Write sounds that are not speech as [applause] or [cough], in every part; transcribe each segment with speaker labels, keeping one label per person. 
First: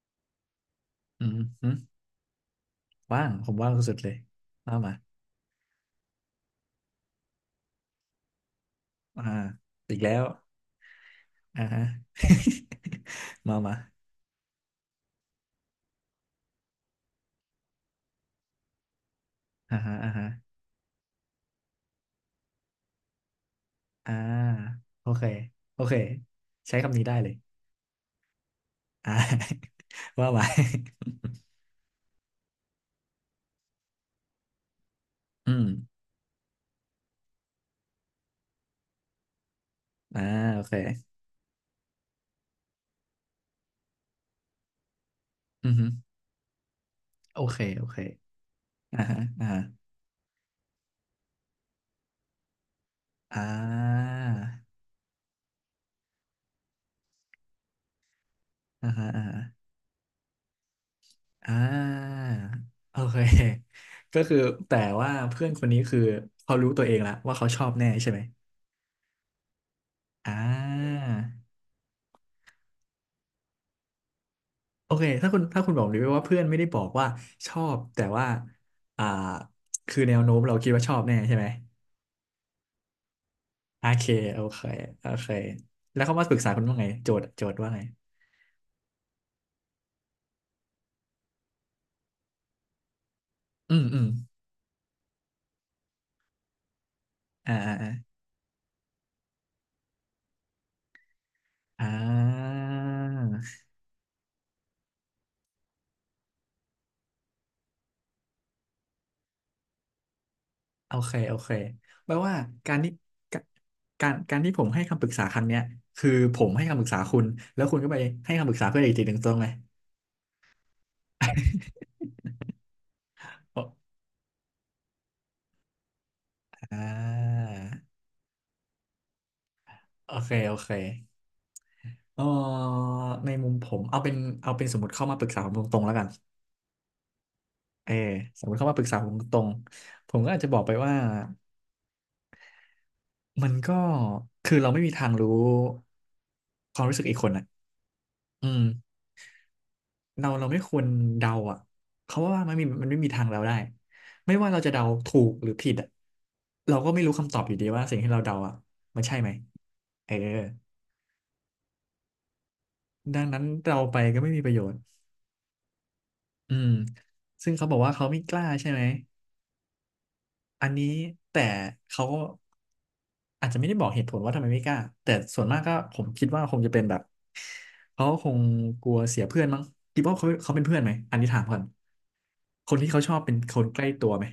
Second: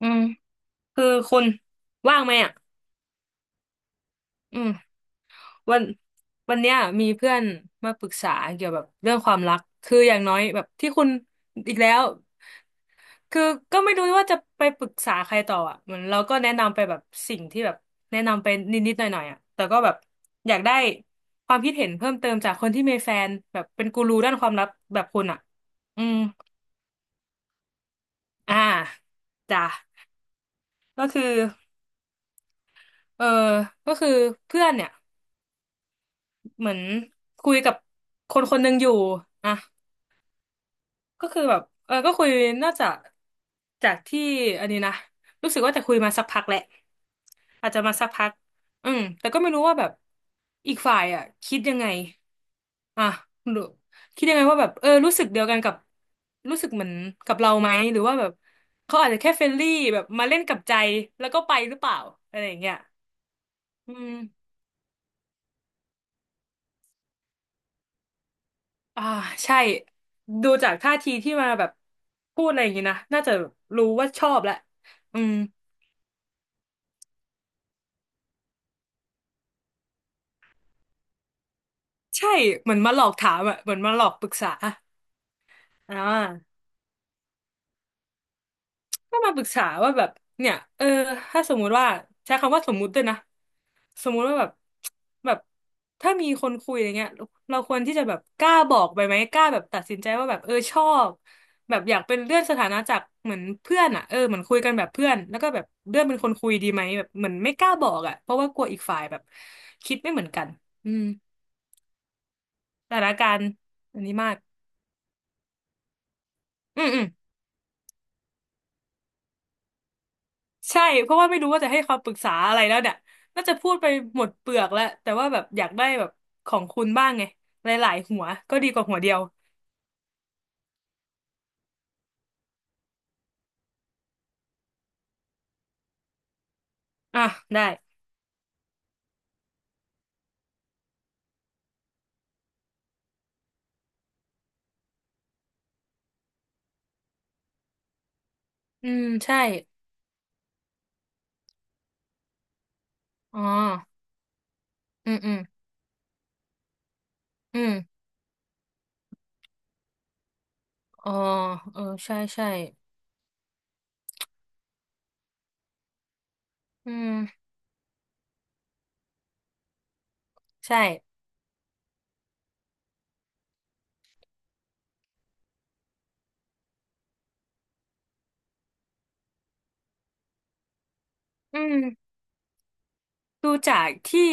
Speaker 1: อืมคือ
Speaker 2: อืม
Speaker 1: คุณ
Speaker 2: อืม
Speaker 1: ว่างไหมอ่ะ
Speaker 2: ว่างผมว่างสุดๆเลย
Speaker 1: อื
Speaker 2: มามา
Speaker 1: มวันวันเนี้ยมีเพื่อนมาปรึกษาเกี่ยวกับเรื่อง
Speaker 2: อ่า
Speaker 1: ความรัก
Speaker 2: อี
Speaker 1: คือ
Speaker 2: กแล้
Speaker 1: อย่าง
Speaker 2: ว
Speaker 1: น้อยแบบที่คุณ
Speaker 2: อ่า
Speaker 1: อีก
Speaker 2: ฮะ
Speaker 1: แล้วคือ
Speaker 2: [laughs] มามา
Speaker 1: ก็ไม่รู้ว่าจะไปปรึกษาใครต่ออ่ะเหมือนเราก็แนะนำไปแบบสิ่งที่แบบแนะนำไปนิดๆหน่อยๆอ่ะแต่
Speaker 2: อ่า
Speaker 1: ก็แบ
Speaker 2: ฮะ
Speaker 1: บ
Speaker 2: อ่าฮะ
Speaker 1: อยากได้ความคิดเห็นเพิ่มเติมจากคนที่มีแฟนแบบเป็นกู
Speaker 2: อ่า
Speaker 1: รูด้านความรักแบบ
Speaker 2: โอ
Speaker 1: คุ
Speaker 2: เค
Speaker 1: ณอ่ะ
Speaker 2: โอเค
Speaker 1: อืม
Speaker 2: ใช้คำนี้ได้เลย
Speaker 1: อ่า
Speaker 2: อ่า
Speaker 1: จ้ะ
Speaker 2: [laughs] ว่ามา
Speaker 1: ก็คือเออก็คือเพื่อนเนี่ย
Speaker 2: [laughs] อืม
Speaker 1: เหมือนคุยกับคนคนหนึ่งอยู่อ่ะ
Speaker 2: อ่าโอเค
Speaker 1: ก็คือแบบเออก็คุยน่าจะจากที่อันนี้นะรู้สึก
Speaker 2: อื
Speaker 1: ว่า
Speaker 2: อ
Speaker 1: จะ
Speaker 2: ฮึ
Speaker 1: คุยมาสักพักแหละ
Speaker 2: โอเค
Speaker 1: อาจจะ
Speaker 2: โอ
Speaker 1: มา
Speaker 2: เค
Speaker 1: สักพักอื
Speaker 2: อ่า
Speaker 1: ม
Speaker 2: ฮะ
Speaker 1: แต่ก็
Speaker 2: อ่า
Speaker 1: ไม่
Speaker 2: ฮะ
Speaker 1: รู้ว่าแบบอีกฝ่ายอ่ะคิดยังไงอ่ะ
Speaker 2: อ่
Speaker 1: หรือ
Speaker 2: า
Speaker 1: คิดยังไงว่าแบบเออรู้สึกเดียวกันกับรู้สึกเหมือนกับเราไหมหรือว่าแบบ
Speaker 2: อ่า
Speaker 1: เขา
Speaker 2: ฮะ
Speaker 1: อาจจะ
Speaker 2: อ่า
Speaker 1: แค่
Speaker 2: ฮะ
Speaker 1: เฟรนลี่แบบมาเล่นกับใจแล้วก็
Speaker 2: อ่
Speaker 1: ไปหรือเปล่า
Speaker 2: า
Speaker 1: อะไรอย่างเงี้ย
Speaker 2: โอเค [laughs]
Speaker 1: อื
Speaker 2: ก็คือ
Speaker 1: ม
Speaker 2: แต่ว่าเพื่อนคนนี้คือเขารู้ตัวเองแล้วว่าเขาชอบแน่ใช่ไหม
Speaker 1: อ่าใช่
Speaker 2: อ่
Speaker 1: ดูจากท่าทีที่มา
Speaker 2: า
Speaker 1: แบบพูดอะไรอย่างงี้นะน่าจะรู้ว่าชอบแหละ
Speaker 2: โอเค
Speaker 1: อื
Speaker 2: ถ้า
Speaker 1: ม
Speaker 2: คุณถ้าคุณบอกดิว่าเพื่อนไม่ได้บอกว่าชอบแต่ว่าอ่าคือแนวโน้มเราคิดว่าชอบแน่ใช่ไหม
Speaker 1: ใช่เหมือนมาหลอกถามอะเหมือน
Speaker 2: โอ
Speaker 1: มาหล
Speaker 2: เค
Speaker 1: อกปรึก
Speaker 2: โอ
Speaker 1: ษา
Speaker 2: เคโอเค
Speaker 1: อ่
Speaker 2: แล้วเขามาปรึกษา
Speaker 1: า
Speaker 2: คุณว่าไงโจทย์ว่าไง
Speaker 1: ก็มาปรึกษาว่าแบบเนี่ยเออถ้าสมมุติว่าใช้คำว่าสมมุติด้วยนะ
Speaker 2: อืมอื
Speaker 1: ส
Speaker 2: ม
Speaker 1: มมุติว่าแบบแบบถ้ามีคนคุยอย่างเงี้ย
Speaker 2: อ่า
Speaker 1: เราค
Speaker 2: อ่า
Speaker 1: วร
Speaker 2: อ่า
Speaker 1: ที่จะแบบกล้าบอกไปไหมกล้าแบบตัดสินใจว่าแบบเออชอบแบบ
Speaker 2: อ่
Speaker 1: อยากเป็นเลื่อนส
Speaker 2: า
Speaker 1: ถานะจากเหมือนเพื่อนอ่ะเออเหมือนคุยกันแบบเพื่อนแล้วก็แบบเลื่อนเป็นคนคุยดีไหมแบบเหมือนไม่กล้าบอกอ่ะเพราะว่ากลัวอีกฝ่ายแบบคิดไม่เหมือนกันอื
Speaker 2: โอ
Speaker 1: ม
Speaker 2: เคโอเคแปลว่าการที่
Speaker 1: สถานกา
Speaker 2: ก
Speaker 1: รณ์อัน
Speaker 2: กา
Speaker 1: นี้
Speaker 2: ร
Speaker 1: มา
Speaker 2: กา
Speaker 1: ก
Speaker 2: รที่ผมให้คำปรึกษาครั้งเนี้ยคือผมให้คำป
Speaker 1: อื
Speaker 2: รึ
Speaker 1: ม
Speaker 2: กษา
Speaker 1: อืม
Speaker 2: คุณแล้วคุณก็ไปให้คำปรึกษาเพื่อนอีกทีหนึ่งตรงไหม
Speaker 1: ใช่เพราะว่าไม่รู้ว่าจะให้คำปรึกษาอะไรแล้วเนี่ยน่าจะพูดไป
Speaker 2: [laughs]
Speaker 1: หมดเปลือกแล้วแต่ว่าแบบอยากได้แบบของคุ
Speaker 2: อ่า
Speaker 1: ณบ้างไงหลายๆหัวก็ดีกว่าหัวเดียว
Speaker 2: โอเคโอเค เออในมุมผมเอาเป็นสมมติเข้ามาปรึกษาผมตรงๆแล้วกัน
Speaker 1: อ่ะได้
Speaker 2: เออสมมติเข้ามาปรึกษาผมตรงๆผมก็อาจจะบอกไปว่ามันก็คือเราไม่มีทางรู้ความรู้สึกอีกคนอ่ะอืม
Speaker 1: อืมใช่
Speaker 2: เราไม่ควรเดาอ่ะเขาะว่ามันไม่มีทาง
Speaker 1: อ๋
Speaker 2: เดา
Speaker 1: อ
Speaker 2: ได้ไม่ว่าเราจะเดา
Speaker 1: อื
Speaker 2: ถู
Speaker 1: มอื
Speaker 2: ก
Speaker 1: ม
Speaker 2: หรือผิดอ่ะเราก็ไม่รู้คำตอบอยู่
Speaker 1: อื
Speaker 2: ดี
Speaker 1: ม
Speaker 2: ว่าสิ่งที่เราเดาอ่ะมันใช่ไหมเออ
Speaker 1: อ๋อเออใช่ใช่
Speaker 2: ดังนั้นเราไปก็ไม่มีประโยชน์อืม
Speaker 1: อืม
Speaker 2: ซึ่งเขาบอกว่าเขาไม่กล้าใช่ไหม อันนี้
Speaker 1: ใช่
Speaker 2: แต่เขาก็อาจจะไม่ได้บอกเหตุผลว่าทำไมไม่กล้าแต่ส่วนมากก็ผมคิดว่าคงจะเป็นแบบเขาคงกลัวเสียเพื่อนมั้งคิดว่าเขาเป็นเพื่อนไหมอันนี้ถามก่
Speaker 1: อื
Speaker 2: อน
Speaker 1: ม
Speaker 2: คนที่เขาชอบเป็น
Speaker 1: ดู
Speaker 2: คน
Speaker 1: จา
Speaker 2: ใกล้
Speaker 1: ก
Speaker 2: ตัวไห
Speaker 1: ที่
Speaker 2: ม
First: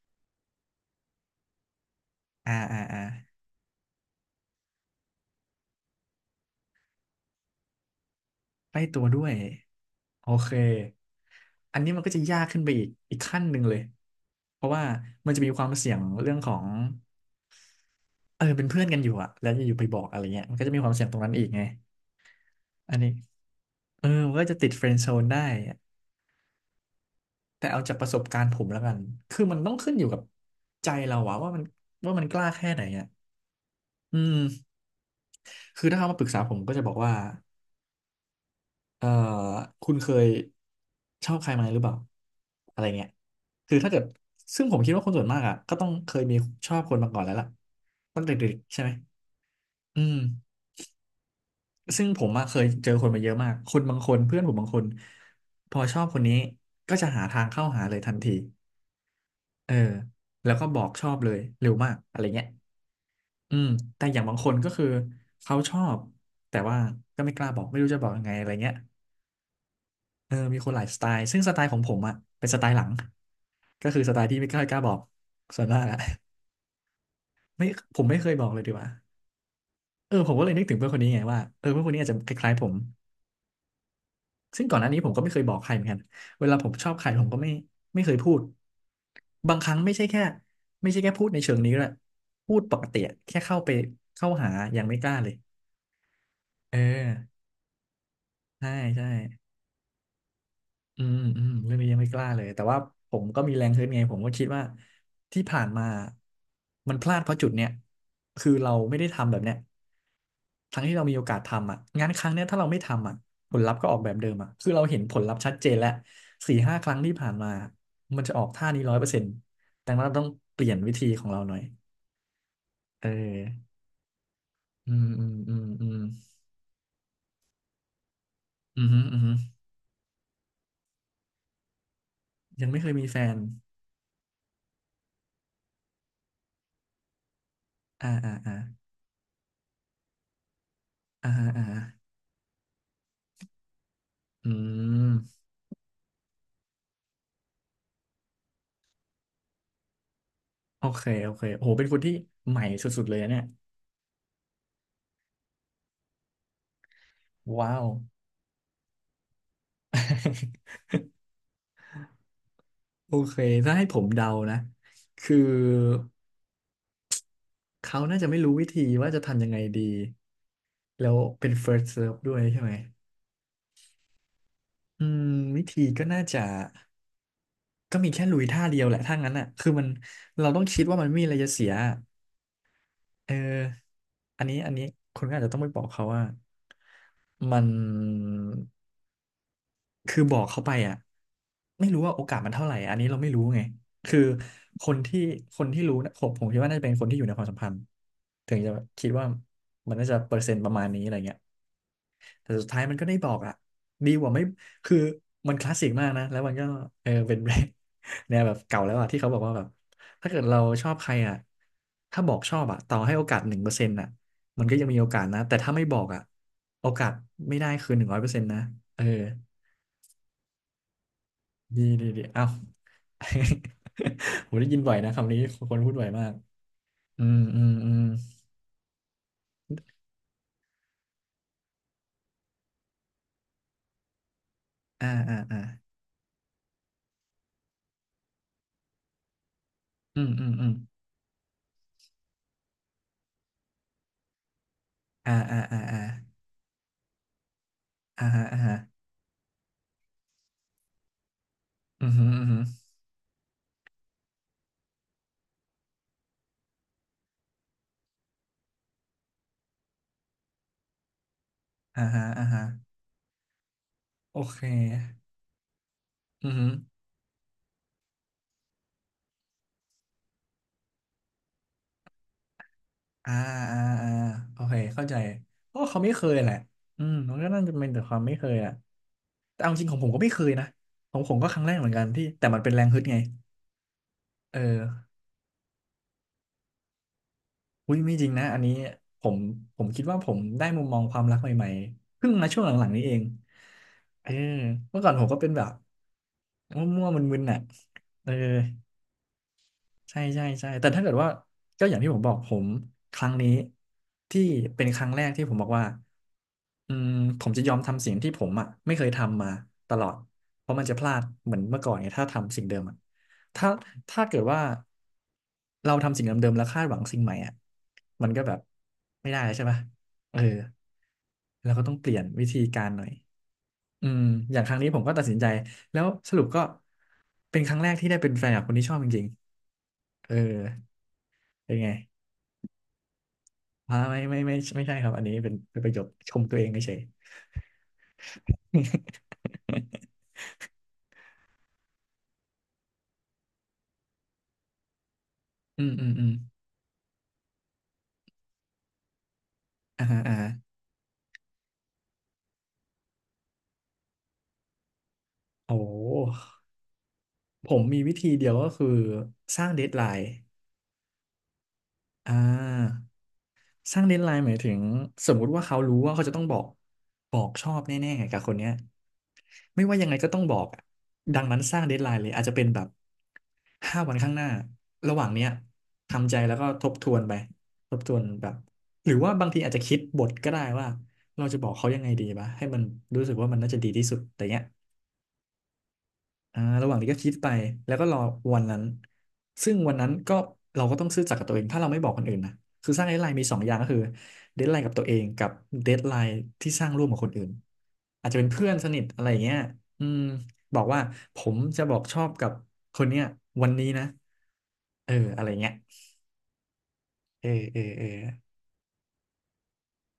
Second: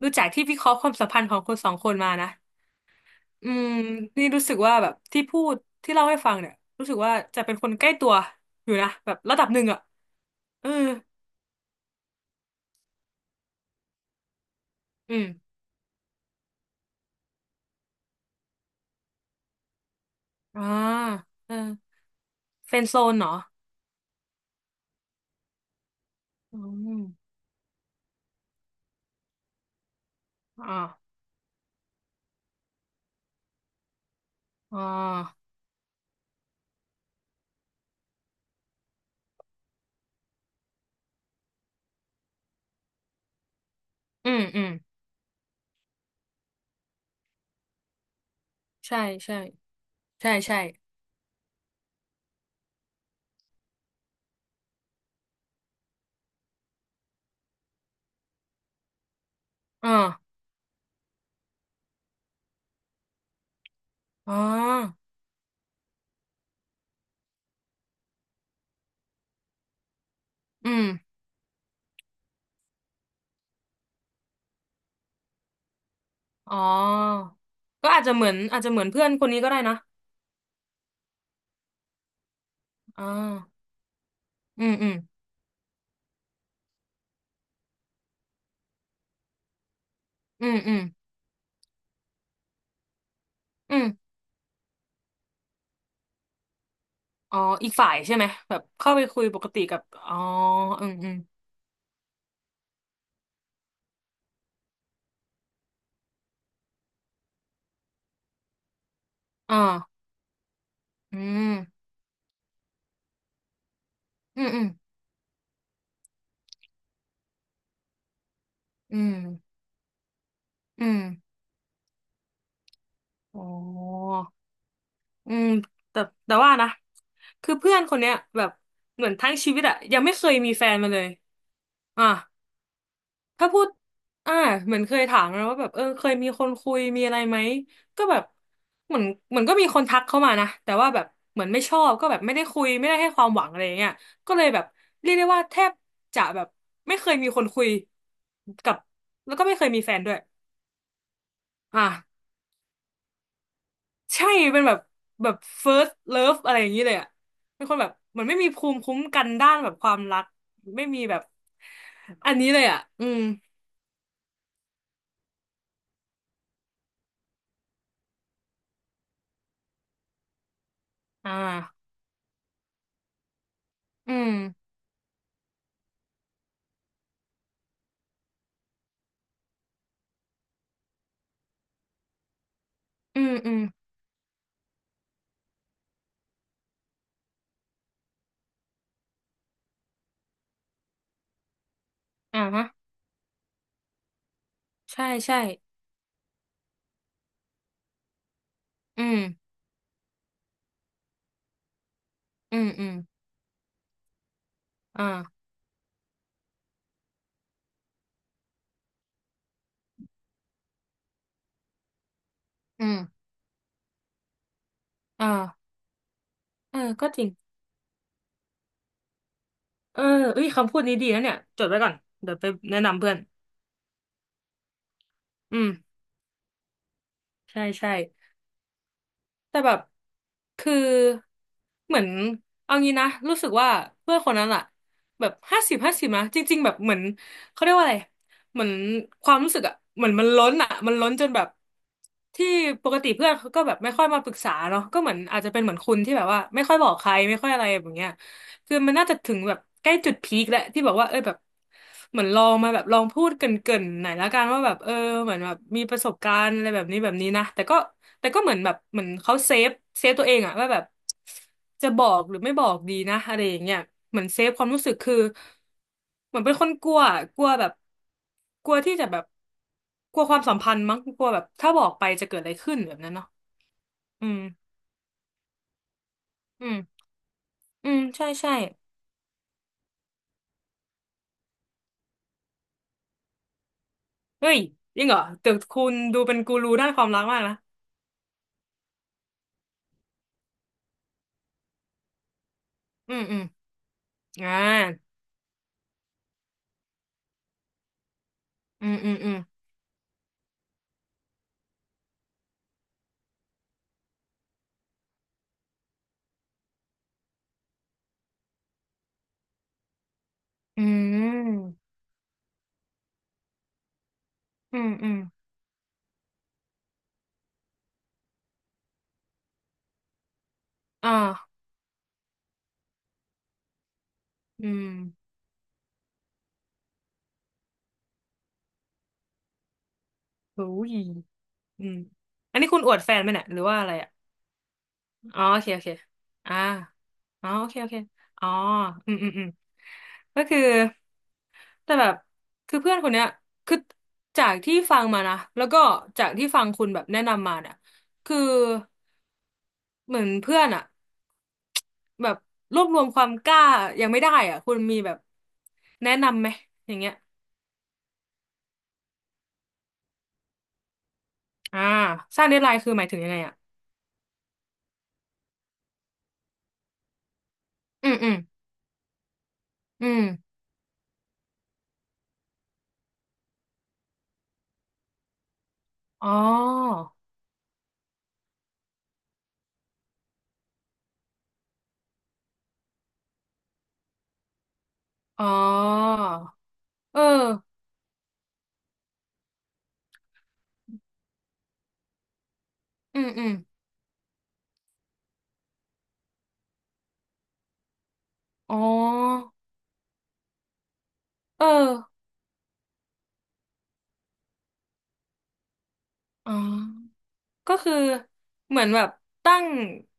Speaker 1: ดูจากที่วิเคราะห์ความสัมพันธ์ของคนสองคนมานะ
Speaker 2: อ่าอ่าอ่า
Speaker 1: อืมนี่รู้สึกว่าแบบที่พูดที่เล่าให้ฟังเนี่ยรู้สึกว่าจะเป็นคนใกล้ตัวอยู่
Speaker 2: ใกล้
Speaker 1: นะ
Speaker 2: ตัว
Speaker 1: แบบ
Speaker 2: ด้วย
Speaker 1: ระดับหนึ่งอ่ะ
Speaker 2: โอเค
Speaker 1: เออ
Speaker 2: อันนี้มันก็จะยากขึ้นไปอีกขั้นหนึ่งเลยเพราะว่า
Speaker 1: อืม
Speaker 2: มันจะมีความเสี่ยงเรื่องของเออเป็นเพื่อนกันอยู่อะแล้วอยู่ๆไปบอกอะไรเงี้ยมัน
Speaker 1: อ่า
Speaker 2: ก็จะมีความเสี่ยงตรงนั้นอีก
Speaker 1: เออ
Speaker 2: ไง
Speaker 1: เฟรนด์
Speaker 2: อั
Speaker 1: โซ
Speaker 2: นนี้
Speaker 1: นเหรอ
Speaker 2: เออมันก็จะติดเฟรนด์โซนได้
Speaker 1: อืม
Speaker 2: แต่เอาจากประสบการณ์ผมแล้วกันคือมันต้องขึ้นอยู่กับ
Speaker 1: อ
Speaker 2: ใจเรา
Speaker 1: ่า
Speaker 2: อะว่ามันกล้าแค่ไหนอะอืม
Speaker 1: อ่า
Speaker 2: คือถ้าเขามาปรึกษาผมก็จะบอกว่าเอ่อคุณเคยชอบใครมาหรือเปล่าอะไรเงี้ยคือถ้าเกิด
Speaker 1: อืมอื
Speaker 2: ซึ่ง
Speaker 1: ม
Speaker 2: ผมคิดว่าคนส่วนมากอะก็ต้องเคยมีชอบคนมาก่อนแล้วล่ะตั้งแต่เด็กๆใช่ไหม
Speaker 1: ใช่ใช่
Speaker 2: อืม
Speaker 1: ใช่ใช่
Speaker 2: ซึ่งผมอะเคยเจอคนมาเยอะมากคนบางคนเพื่อนผมบางคนพอชอบคนนี้ก็จะหาทางเข้าหาเลยทันทีเออ
Speaker 1: อ่า
Speaker 2: แล้วก็บอกชอบเลยเร็วมากอะไรเงี้ย อืมแต่อย่าง
Speaker 1: อ๋
Speaker 2: บา
Speaker 1: อ
Speaker 2: งคนก็คือเขาชอบแต่ว่าก็ไม่กล้าบอกไม่รู้จะบอกยังไงอะไรเงี้ยเออมีค
Speaker 1: อื
Speaker 2: นหลา
Speaker 1: ม
Speaker 2: ยสไตล์ซึ่งสไตล์ของผมอะเป็นสไตล์หลังก็คือสไตล์ที่ไม่กล้าบอกส่วนมากอะ [laughs]
Speaker 1: อ๋อ
Speaker 2: ไม่
Speaker 1: ก็
Speaker 2: ผ
Speaker 1: อาจ
Speaker 2: ม
Speaker 1: จะ
Speaker 2: ไม่
Speaker 1: เห
Speaker 2: เค
Speaker 1: มือ
Speaker 2: ย
Speaker 1: น
Speaker 2: บอกเล
Speaker 1: อา
Speaker 2: ย
Speaker 1: จ
Speaker 2: ดี
Speaker 1: จะ
Speaker 2: ก
Speaker 1: เหมือ
Speaker 2: ว่า
Speaker 1: นเพื่อนคนนี้ก็ได้นะ
Speaker 2: เออผมก็เลยนึกถึงเพื่อนคนนี้ไงว่าเออเพื่อนคนนี้อาจจะคล้ายๆผม
Speaker 1: อ่าอื
Speaker 2: ซึ่ง
Speaker 1: ม
Speaker 2: ก่อนห
Speaker 1: อื
Speaker 2: น้า
Speaker 1: ม
Speaker 2: นี้ผมก็ไม่เคยบอกใครเหมือนกันเวลาผมชอบใครผมก็ไม่เคยพูดบางครั้งไม่ใช่แค่
Speaker 1: อืมอืม
Speaker 2: ไม่ใช่แค่พูดในเชิงนี้ด้วยพูดปกติอะแค่เข้าไป
Speaker 1: อืม
Speaker 2: เข้าหายังไม่กล้าเลยเอ
Speaker 1: อ๋อ
Speaker 2: อ
Speaker 1: อีกฝ่ายใช่ไหมแบบ
Speaker 2: ใช่
Speaker 1: เข้าไป
Speaker 2: ใช่
Speaker 1: คุยปกติกับอ๋ออืม
Speaker 2: อื
Speaker 1: อืม
Speaker 2: มอืมเรื่องนี้ยังไม่กล้าเลยแต่ว่าผมก็มีแรงฮึดไงผมก็คิดว่าที่ผ่านมามันพลาดเพราะจุดเนี้ยคือเราไม่ได้ทำแบบเนี้ย
Speaker 1: อ่า
Speaker 2: ทั้งที่เรามี
Speaker 1: อื
Speaker 2: โอกาสทำอ่ะ
Speaker 1: ม
Speaker 2: งานครั้งเนี้ยถ้าเราไม่ทำอ่ะผลลัพธ์ก็ออกแบบเดิม
Speaker 1: อื
Speaker 2: อ่ะ
Speaker 1: มอืม
Speaker 2: คือเราเห็นผลลัพธ์ชัดเจนแล้ว4-5 ครั้งที่ผ่านมามันจะออกท่านี้ร้อ
Speaker 1: อื
Speaker 2: ยเปอร์
Speaker 1: ม
Speaker 2: เซ็นต์ดังนั้นเราต้องเปลี่ยน
Speaker 1: อื
Speaker 2: วิ
Speaker 1: ม
Speaker 2: ธีของเราหน่อยเอ
Speaker 1: อ๋อ
Speaker 2: ออืมอื
Speaker 1: อื
Speaker 2: ม
Speaker 1: ม
Speaker 2: อืมอืม
Speaker 1: แต่แต่ว่านะคือเพื่อนคนเนี้ยแบบ
Speaker 2: อืม
Speaker 1: เหมือน
Speaker 2: อหื
Speaker 1: ทั้
Speaker 2: ม
Speaker 1: งชีวิตอะยังไม่เคยมีแฟนมาเลยอ่ะ
Speaker 2: ยังไม่เคยมีแฟน
Speaker 1: ถ้าพูดอ่าเหมือนเคยถามนะว่าแบบเออเคยมีคนคุยมีอะไรไหมก็
Speaker 2: อ่า
Speaker 1: แบบ
Speaker 2: อ่าอ่า
Speaker 1: เหมือนเหมือนก็มีคนทักเข้ามานะแต่ว่าแบบ
Speaker 2: อ่า
Speaker 1: เหมือนไม่
Speaker 2: อ่า
Speaker 1: ชอบก็แบบไม่ได้คุยไม่ได้ให้ความหวังอะไรอย่างเงี้ยก็เล
Speaker 2: อื
Speaker 1: ยแบบเรียกได้ว่า
Speaker 2: ม
Speaker 1: แทบจะแบบไม่เคยมีคนคุยกับแล้วก็ไม่เคยมีแฟนด้วย
Speaker 2: โอเคโอเคโห
Speaker 1: อ่ะ
Speaker 2: เป็นคนที่ใหม่สุดๆเลยนะเนี่ย
Speaker 1: ใช่เป็นแบบแบบ first love อะไรอย่างนี้เลยอ่ะ เป็นค
Speaker 2: ว้า
Speaker 1: น
Speaker 2: ว
Speaker 1: แบบเหมือนไม่มีภูมิคุ้มกันด้านแบบความรักไม่มี
Speaker 2: [laughs]
Speaker 1: แบบอันนี้เลยอ่ะ อื
Speaker 2: โอ
Speaker 1: ม
Speaker 2: เคถ้าให้ผมเดานะคือเขาน่าจะไม่รู้วิธีว่าจะทำยังไงดีแล้ว
Speaker 1: อ่า
Speaker 2: เป็น first serve ด้วยใช่ไหม
Speaker 1: อืม
Speaker 2: อืมวิธีก็น่าจะก็มีแค่ลุยท่าเดียวแหละถ้างั้นอ่ะคือมันเราต้องคิดว่ามันไม่มีอะไรจะเสีย
Speaker 1: อื
Speaker 2: เอ
Speaker 1: มอืม
Speaker 2: ออันนี้อันนี้คุณก็อาจจะต้องไปบอกเขาว่ามัน คือบอกเขาไปอ่ะไม่รู้ว่าโอกาส
Speaker 1: อ่า
Speaker 2: มัน
Speaker 1: ฮะ
Speaker 2: เท่าไหร่อันนี้เราไม่รู้ไงคือคน
Speaker 1: ใช่
Speaker 2: ที่
Speaker 1: ใช่
Speaker 2: รู้นะผมคิดว่าน่าจะเป็นคนที่อยู่ในความสัมพันธ์ถึงจะ
Speaker 1: อื
Speaker 2: คิด
Speaker 1: ม
Speaker 2: ว่ามันน่าจะเปอร์เซ็นต์ประมาณนี้อะไรเงี้ยแต่
Speaker 1: อื
Speaker 2: สุด
Speaker 1: ม
Speaker 2: ท้าย
Speaker 1: อืม
Speaker 2: มันก็ได้บอกอ่ะดีกว่าไม่คือ
Speaker 1: อ่า
Speaker 2: มันคลาสสิกมากนะแล้วมันก็เออเป็น [laughs] เนี่ยแบบเก่าแล้วอ่ะที่เขาบอกว่าแบบถ้าเกิดเราชอบใครอ่ะถ้าบอกชอบอ่ะ
Speaker 1: อื
Speaker 2: ต่อ
Speaker 1: ม
Speaker 2: ให้โอกาส1%อ่ะมันก็ยังมีโอกาส
Speaker 1: อ่า
Speaker 2: นะแต่ถ้าไม่บอกอ่ะ
Speaker 1: เออ
Speaker 2: โอกา
Speaker 1: ก็
Speaker 2: ส
Speaker 1: จริง
Speaker 2: ไม่ได้คือ100%นะเออ
Speaker 1: เออเอ้ยคำพูดนี้ดีนะเนี่ยจดไว้
Speaker 2: ดี
Speaker 1: ก่อน
Speaker 2: ดีดี
Speaker 1: เดี๋ยว
Speaker 2: อ้า
Speaker 1: ไป
Speaker 2: ว
Speaker 1: แนะนำเพื่อน
Speaker 2: [laughs] ผมได้ยินบ่อยนะคำนี้
Speaker 1: อืม
Speaker 2: คนพูดบ่อยมากอืมอื
Speaker 1: ใช่
Speaker 2: มอื
Speaker 1: ใช่
Speaker 2: ม
Speaker 1: แต่แบบคือเหมือนเอางี้นะรู้สึกว่าเพื่อนคนนั้นอะ
Speaker 2: อ่า
Speaker 1: แบบ
Speaker 2: อ่าอ่า
Speaker 1: 50/50นะจริงๆแบบเหมือนเขาเรียกว่าอะไรเหมือนความรู้สึกอะเหมือน
Speaker 2: อื
Speaker 1: มัน
Speaker 2: มอื
Speaker 1: ล้
Speaker 2: ม
Speaker 1: น
Speaker 2: อื
Speaker 1: อะ
Speaker 2: ม
Speaker 1: มันล้นจนแบบที่ปกติเพื่อนเขาก็แบบไม่ค่อยมาปรึกษาเนาะก็เหมือน
Speaker 2: อ่า
Speaker 1: อาจจะ
Speaker 2: อ่า
Speaker 1: เป็นเหมือ
Speaker 2: อ่า
Speaker 1: นคุ
Speaker 2: อ่า
Speaker 1: ณที่แบบว่าไม่ค่อยบอกใครไม่ค่อยอะไรแบบเนี้ย
Speaker 2: อ่าฮะอ่าฮะ
Speaker 1: คือมันน่าจะถึงแบบใกล้จุดพีคแล้วที่บอกว่าเออแบบ
Speaker 2: อืม
Speaker 1: เหมื
Speaker 2: ฮึ
Speaker 1: อ
Speaker 2: อ
Speaker 1: นล
Speaker 2: หื
Speaker 1: อ
Speaker 2: มฮึอ
Speaker 1: ง
Speaker 2: หือ
Speaker 1: มาแบบลองพูดเกริ่นๆหน่อยละกันว่าแบบเออเหมือนแบบมีประสบการณ์อะไรแบบนี้แบบนี้นะแต่ก็แต่ก็เหมือนแบบเหมือนเขาเซฟเซฟตัวเองอะว่าแบบจะบ
Speaker 2: อ่า
Speaker 1: อ
Speaker 2: ฮะ
Speaker 1: กหรือ
Speaker 2: อ่า
Speaker 1: ไม่
Speaker 2: ฮะ
Speaker 1: บอกดีนะอะไรอย่างเงี้ยเหมือน
Speaker 2: โอ
Speaker 1: เซฟ
Speaker 2: เค
Speaker 1: ความรู้สึกคือเหมือน
Speaker 2: อืม
Speaker 1: เป็น
Speaker 2: ฮึ
Speaker 1: คนกลัว
Speaker 2: อ
Speaker 1: อะกลัวแบบกลัวที่จะแบบกลัวความสัมพันธ์มั้งกลัวแบบถ้าบอกไปจะเกิดอะไรขึ้นแบบนั้นเนาะ
Speaker 2: อ่าอ่าอ่า
Speaker 1: อืม
Speaker 2: โอเคเข้าใจเพราะว่าเขาไม่เคยแหละ
Speaker 1: อืม
Speaker 2: อืมมันก็น่าจะเป็
Speaker 1: อื
Speaker 2: นแต่
Speaker 1: ม
Speaker 2: ความ
Speaker 1: ใช่
Speaker 2: ไม่เค
Speaker 1: ใช่
Speaker 2: ยอ่ะแต่เอาจริงของผมก็ไม่เคยนะของผมก็ครั้งแรกเหมือนกันที่แต่มันเป็นแรงฮึดไง
Speaker 1: เฮ้
Speaker 2: เอ
Speaker 1: ย
Speaker 2: อ
Speaker 1: จริงเหรอแต่คุณดูเป็นกูรูด้านความรักมากนะ
Speaker 2: อุ้ยไม่จริงนะอันนี้ผมคิดว่าผมได้มุมมองความรักใหม่ๆเพิ่งมาช่วงหลังๆนี้เอ
Speaker 1: อื
Speaker 2: ง
Speaker 1: มอืม
Speaker 2: เออ
Speaker 1: อ่า
Speaker 2: เมื่อก่อนผมก็เป็นแบบมั่วๆมึนๆน่ะเออ
Speaker 1: อืมอืมอืม
Speaker 2: ใช่ใช่ใช่แต่ถ้าเกิดว่าก็อย่างที่ผมบอกผมครั้งนี้ที่เป็นครั้งแรกที่ผมบอกว่าอืมผมจะยอมทำสิ่งที่ผมอ่ะไม่เคยทำมาตลอดเพราะ
Speaker 1: อื
Speaker 2: มันจะพลาดเหมือน
Speaker 1: ม
Speaker 2: เมื่อก่อนไงถ้าทำสิ่งเดิมอะถ้าถ้าเกิดว่า
Speaker 1: อืมอืม
Speaker 2: เราทำสิ่งเดิมๆแล้วคาดหวังสิ่งใหม่อ่ะมันก็แบบไม่ได้แล้วใช่ปะเออ
Speaker 1: อ่า
Speaker 2: เราก็ต้องเปลี่ยนวิธีการหน่อยอืมอย่าง
Speaker 1: อื
Speaker 2: ครั้ง
Speaker 1: ม
Speaker 2: นี้ผมก็ตัดสินใจแล้วสรุปก็เป็นครั้งแรกที่ได้เป็นแฟนกับคนที่ชอบจริงๆเออ
Speaker 1: โอ้ย
Speaker 2: เป็น
Speaker 1: อื
Speaker 2: ไง
Speaker 1: มอันนี้คุณอวดแฟนไหมเนี่ยหรือว่าอะไร
Speaker 2: อ่า
Speaker 1: อ่ะ
Speaker 2: ไม่ไม่ไม่ไม่ใช่ครับอันนี้
Speaker 1: อ๋อ
Speaker 2: เป็น
Speaker 1: โอเค
Speaker 2: เป็
Speaker 1: โอ
Speaker 2: นป
Speaker 1: เค
Speaker 2: ระโยคชมตั
Speaker 1: อ่า
Speaker 2: วเองเฉย
Speaker 1: อ๋อโอเคโอเคอ๋ออืมอืมอืมก็คือแต่แบบคือเพื่อนคนเนี้ยคือจากที่ฟังมานะแล้ว
Speaker 2: ๆ [laughs]
Speaker 1: ก็
Speaker 2: อืมอืมอื
Speaker 1: จา
Speaker 2: ม
Speaker 1: กที่ฟังคุณแบบแนะนำมาเนี่ยคือ
Speaker 2: อ่า
Speaker 1: เห
Speaker 2: ฮะ
Speaker 1: มือน
Speaker 2: อ่าฮะ
Speaker 1: เพื่อนอะแบบรวบรวมความกล้ายังไม่ได้อะคุณมีแบบ
Speaker 2: โอ้โห
Speaker 1: แนะนำไหมอย่างเงี้ย
Speaker 2: ผมมีวิธีเดียวก็คือสร้างเดดไลน์
Speaker 1: อ่า
Speaker 2: อ่
Speaker 1: สร้างเดดไลน์คือ
Speaker 2: า
Speaker 1: หมายถึงยังไงอะ
Speaker 2: สร้างเดดไลน์หมายถึงสมมุติว่าเขารู้ว่าเขาจะต้องบอกบอกชอบ
Speaker 1: อื
Speaker 2: แน่
Speaker 1: มอื
Speaker 2: ๆ
Speaker 1: ม
Speaker 2: กับคนเนี้ยไม่ว่า
Speaker 1: อื
Speaker 2: ยังไง
Speaker 1: ม
Speaker 2: ก็ต้องบอกอะดังนั้นสร้างเดดไลน์เลยอาจจะเป็นแบบ5 วันข้างหน้าระหว่างเนี้ย
Speaker 1: อ๋อ
Speaker 2: ทำใจแล้วก็ทบทวนไปทบทวนแบบหรือว่าบางทีอาจจะคิดบทก็ได้ว่าเราจะบอกเขายังไงดีวะให้มันรู้สึกว่ามันน่าจะดีที่สุดแต่เนี้ย
Speaker 1: อ๋อ
Speaker 2: อ่าระหว่างนี้ก็
Speaker 1: เออ
Speaker 2: คิดไปแล้วก็รอวันนั้นซึ่งวันนั้นก็เราก็ต้องซื่อสัตย์กับตัวเองถ้าเราไม่บอกคนอื่นนะคือสร้างเด
Speaker 1: อื
Speaker 2: ดไล
Speaker 1: ม
Speaker 2: น์
Speaker 1: อื
Speaker 2: มี
Speaker 1: ม
Speaker 2: 2 อย่างก็คือเดดไลน์กับตัวเองกับเดดไลน์ที่สร้างร่วมกับคนอื่นอาจจะเป็นเพื่อ
Speaker 1: อ๋
Speaker 2: น
Speaker 1: อ
Speaker 2: สนิทอะไรอย่างเงี้ยอืมบอกว่าผม
Speaker 1: เออ
Speaker 2: จะบอกชอบกับคนเนี้ยวันนี้นะเอออะไรเงี้ย
Speaker 1: อ๋อ
Speaker 2: เออ
Speaker 1: ก็
Speaker 2: เออ
Speaker 1: คือ
Speaker 2: เออ
Speaker 1: เหมือนแบบตั้ง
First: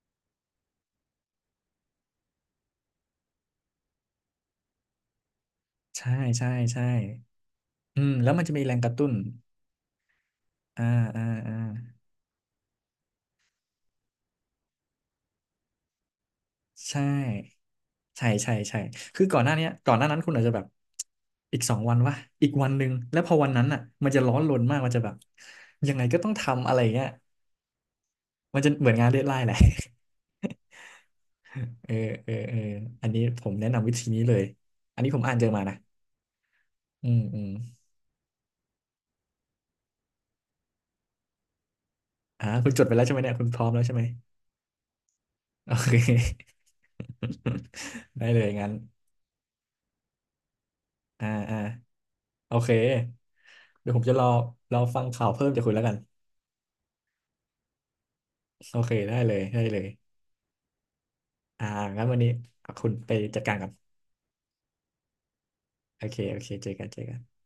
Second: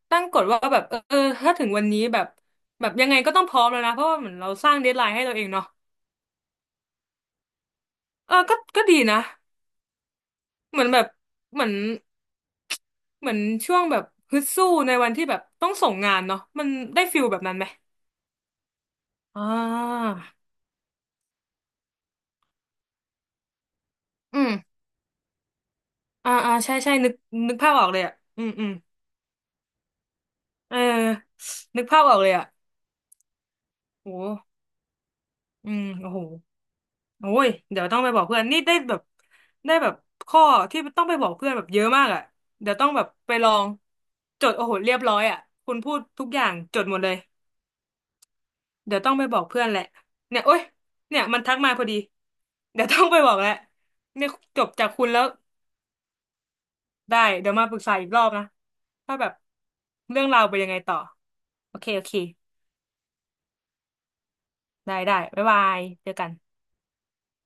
Speaker 1: ตั้งกฎว่าแบบเออเออถ้าถึงวันนี้แบบแบบยังไงก็ต้องพร้อมแล้วนะเพราะว่าเหมือนเราสร้างเดดไลน์ให้เราเองเนาะ
Speaker 2: ใช่ใช่ใช่อืมแล้
Speaker 1: เอ
Speaker 2: ว
Speaker 1: อ
Speaker 2: มันจะ
Speaker 1: ก็
Speaker 2: มีแรง
Speaker 1: ก็
Speaker 2: กระ
Speaker 1: ดี
Speaker 2: ตุ้น
Speaker 1: นะ เห
Speaker 2: อ่า
Speaker 1: มือนแบบ
Speaker 2: อ่าอ่า
Speaker 1: เหมือนเหมือนช่วงแบบฮึดสู้ในวันที่แบบต้องส่งงานเนาะมัน
Speaker 2: ใช
Speaker 1: ได้ฟิลแบบนั้
Speaker 2: ่
Speaker 1: นไหม
Speaker 2: ใช่ใช่ใช่คือก่อ
Speaker 1: อ่
Speaker 2: นหน้าเนี้ยก่อนหน้า
Speaker 1: า
Speaker 2: นั้นคุณอาจจะแบบอีก2 วันวะอีกวันหนึ่งแล้วพอวันนั้นอ่ะมันจะร้อ
Speaker 1: อื
Speaker 2: นร
Speaker 1: ม
Speaker 2: นมากมันจะแบบยังไงก็ต้อ
Speaker 1: อ่า
Speaker 2: ง
Speaker 1: อ่า
Speaker 2: ทำอะ
Speaker 1: ใช่
Speaker 2: ไร
Speaker 1: ใช่
Speaker 2: เงี้ย
Speaker 1: นึกภาพออกเลยอ่ะอืม
Speaker 2: มัน
Speaker 1: อื
Speaker 2: จะ
Speaker 1: ม
Speaker 2: เหมือนงานเดดไลน์แหละ
Speaker 1: เออ
Speaker 2: [laughs]
Speaker 1: นึก
Speaker 2: เออ
Speaker 1: ภาพออกเล
Speaker 2: เอ
Speaker 1: ย
Speaker 2: อ
Speaker 1: อ่ะ
Speaker 2: เอออันนี้ผมแนะนำวิธี
Speaker 1: โอ้
Speaker 2: นี้เลยอันนี้ผมอ่านเจอมา
Speaker 1: อื
Speaker 2: นะ
Speaker 1: มโอ้โห
Speaker 2: อืม
Speaker 1: โอ้
Speaker 2: อื
Speaker 1: ย
Speaker 2: ม
Speaker 1: เดี๋ยวต้องไปบอกเพื่อนนี่ได้แบบได้แบบข้อที่ต้องไปบอกเพื่อนแบบเยอะมากอ่ะ
Speaker 2: อ่าคุ
Speaker 1: เดี๋
Speaker 2: ณ
Speaker 1: ยว
Speaker 2: จด
Speaker 1: ต้อ
Speaker 2: ไป
Speaker 1: งแบ
Speaker 2: แล้ว
Speaker 1: บ
Speaker 2: ใช่ไหม
Speaker 1: ไป
Speaker 2: เนี่ยคุ
Speaker 1: ล
Speaker 2: ณ
Speaker 1: อ
Speaker 2: พร้อ
Speaker 1: ง
Speaker 2: มแล้วใช่ไหม
Speaker 1: จดโอ้โหเรียบร้อยอ่ะ
Speaker 2: [laughs] โอ
Speaker 1: คุณ
Speaker 2: เค
Speaker 1: พูดทุกอย่างจดหมดเลย
Speaker 2: [laughs] ได้เลยงั้น
Speaker 1: เดี๋ยวต้องไปบอกเพื่อนแหละเนี่ยโอ๊ยเนี่ย
Speaker 2: อ่า
Speaker 1: มันทั
Speaker 2: อ่า
Speaker 1: กมาพอดี
Speaker 2: โอเค
Speaker 1: เดี๋ยวต้องไปบอกแหละ
Speaker 2: เดี๋ยวผมจะรอ
Speaker 1: เนี่ยจบ
Speaker 2: รอ
Speaker 1: จาก
Speaker 2: ฟั
Speaker 1: คุ
Speaker 2: ง
Speaker 1: ณแล้
Speaker 2: ข่า
Speaker 1: ว
Speaker 2: วเพิ่มจากคุณแล้วกัน
Speaker 1: ได้เดี๋ยวมาปรึกษาอีกรอบนะ
Speaker 2: โอเคได้
Speaker 1: ว่าแบ
Speaker 2: เล
Speaker 1: บ
Speaker 2: ยได้เลย
Speaker 1: เรื่องราวไปนยังไงต่อ
Speaker 2: อ่า
Speaker 1: โอเคโอ
Speaker 2: งั้น
Speaker 1: เค
Speaker 2: วันนี้คุณไปจัดการก่อน
Speaker 1: ได้ได้บ๊ายบาย
Speaker 2: โอ
Speaker 1: เจอ
Speaker 2: เค
Speaker 1: กัน
Speaker 2: โอเคเจอกันเจอกัน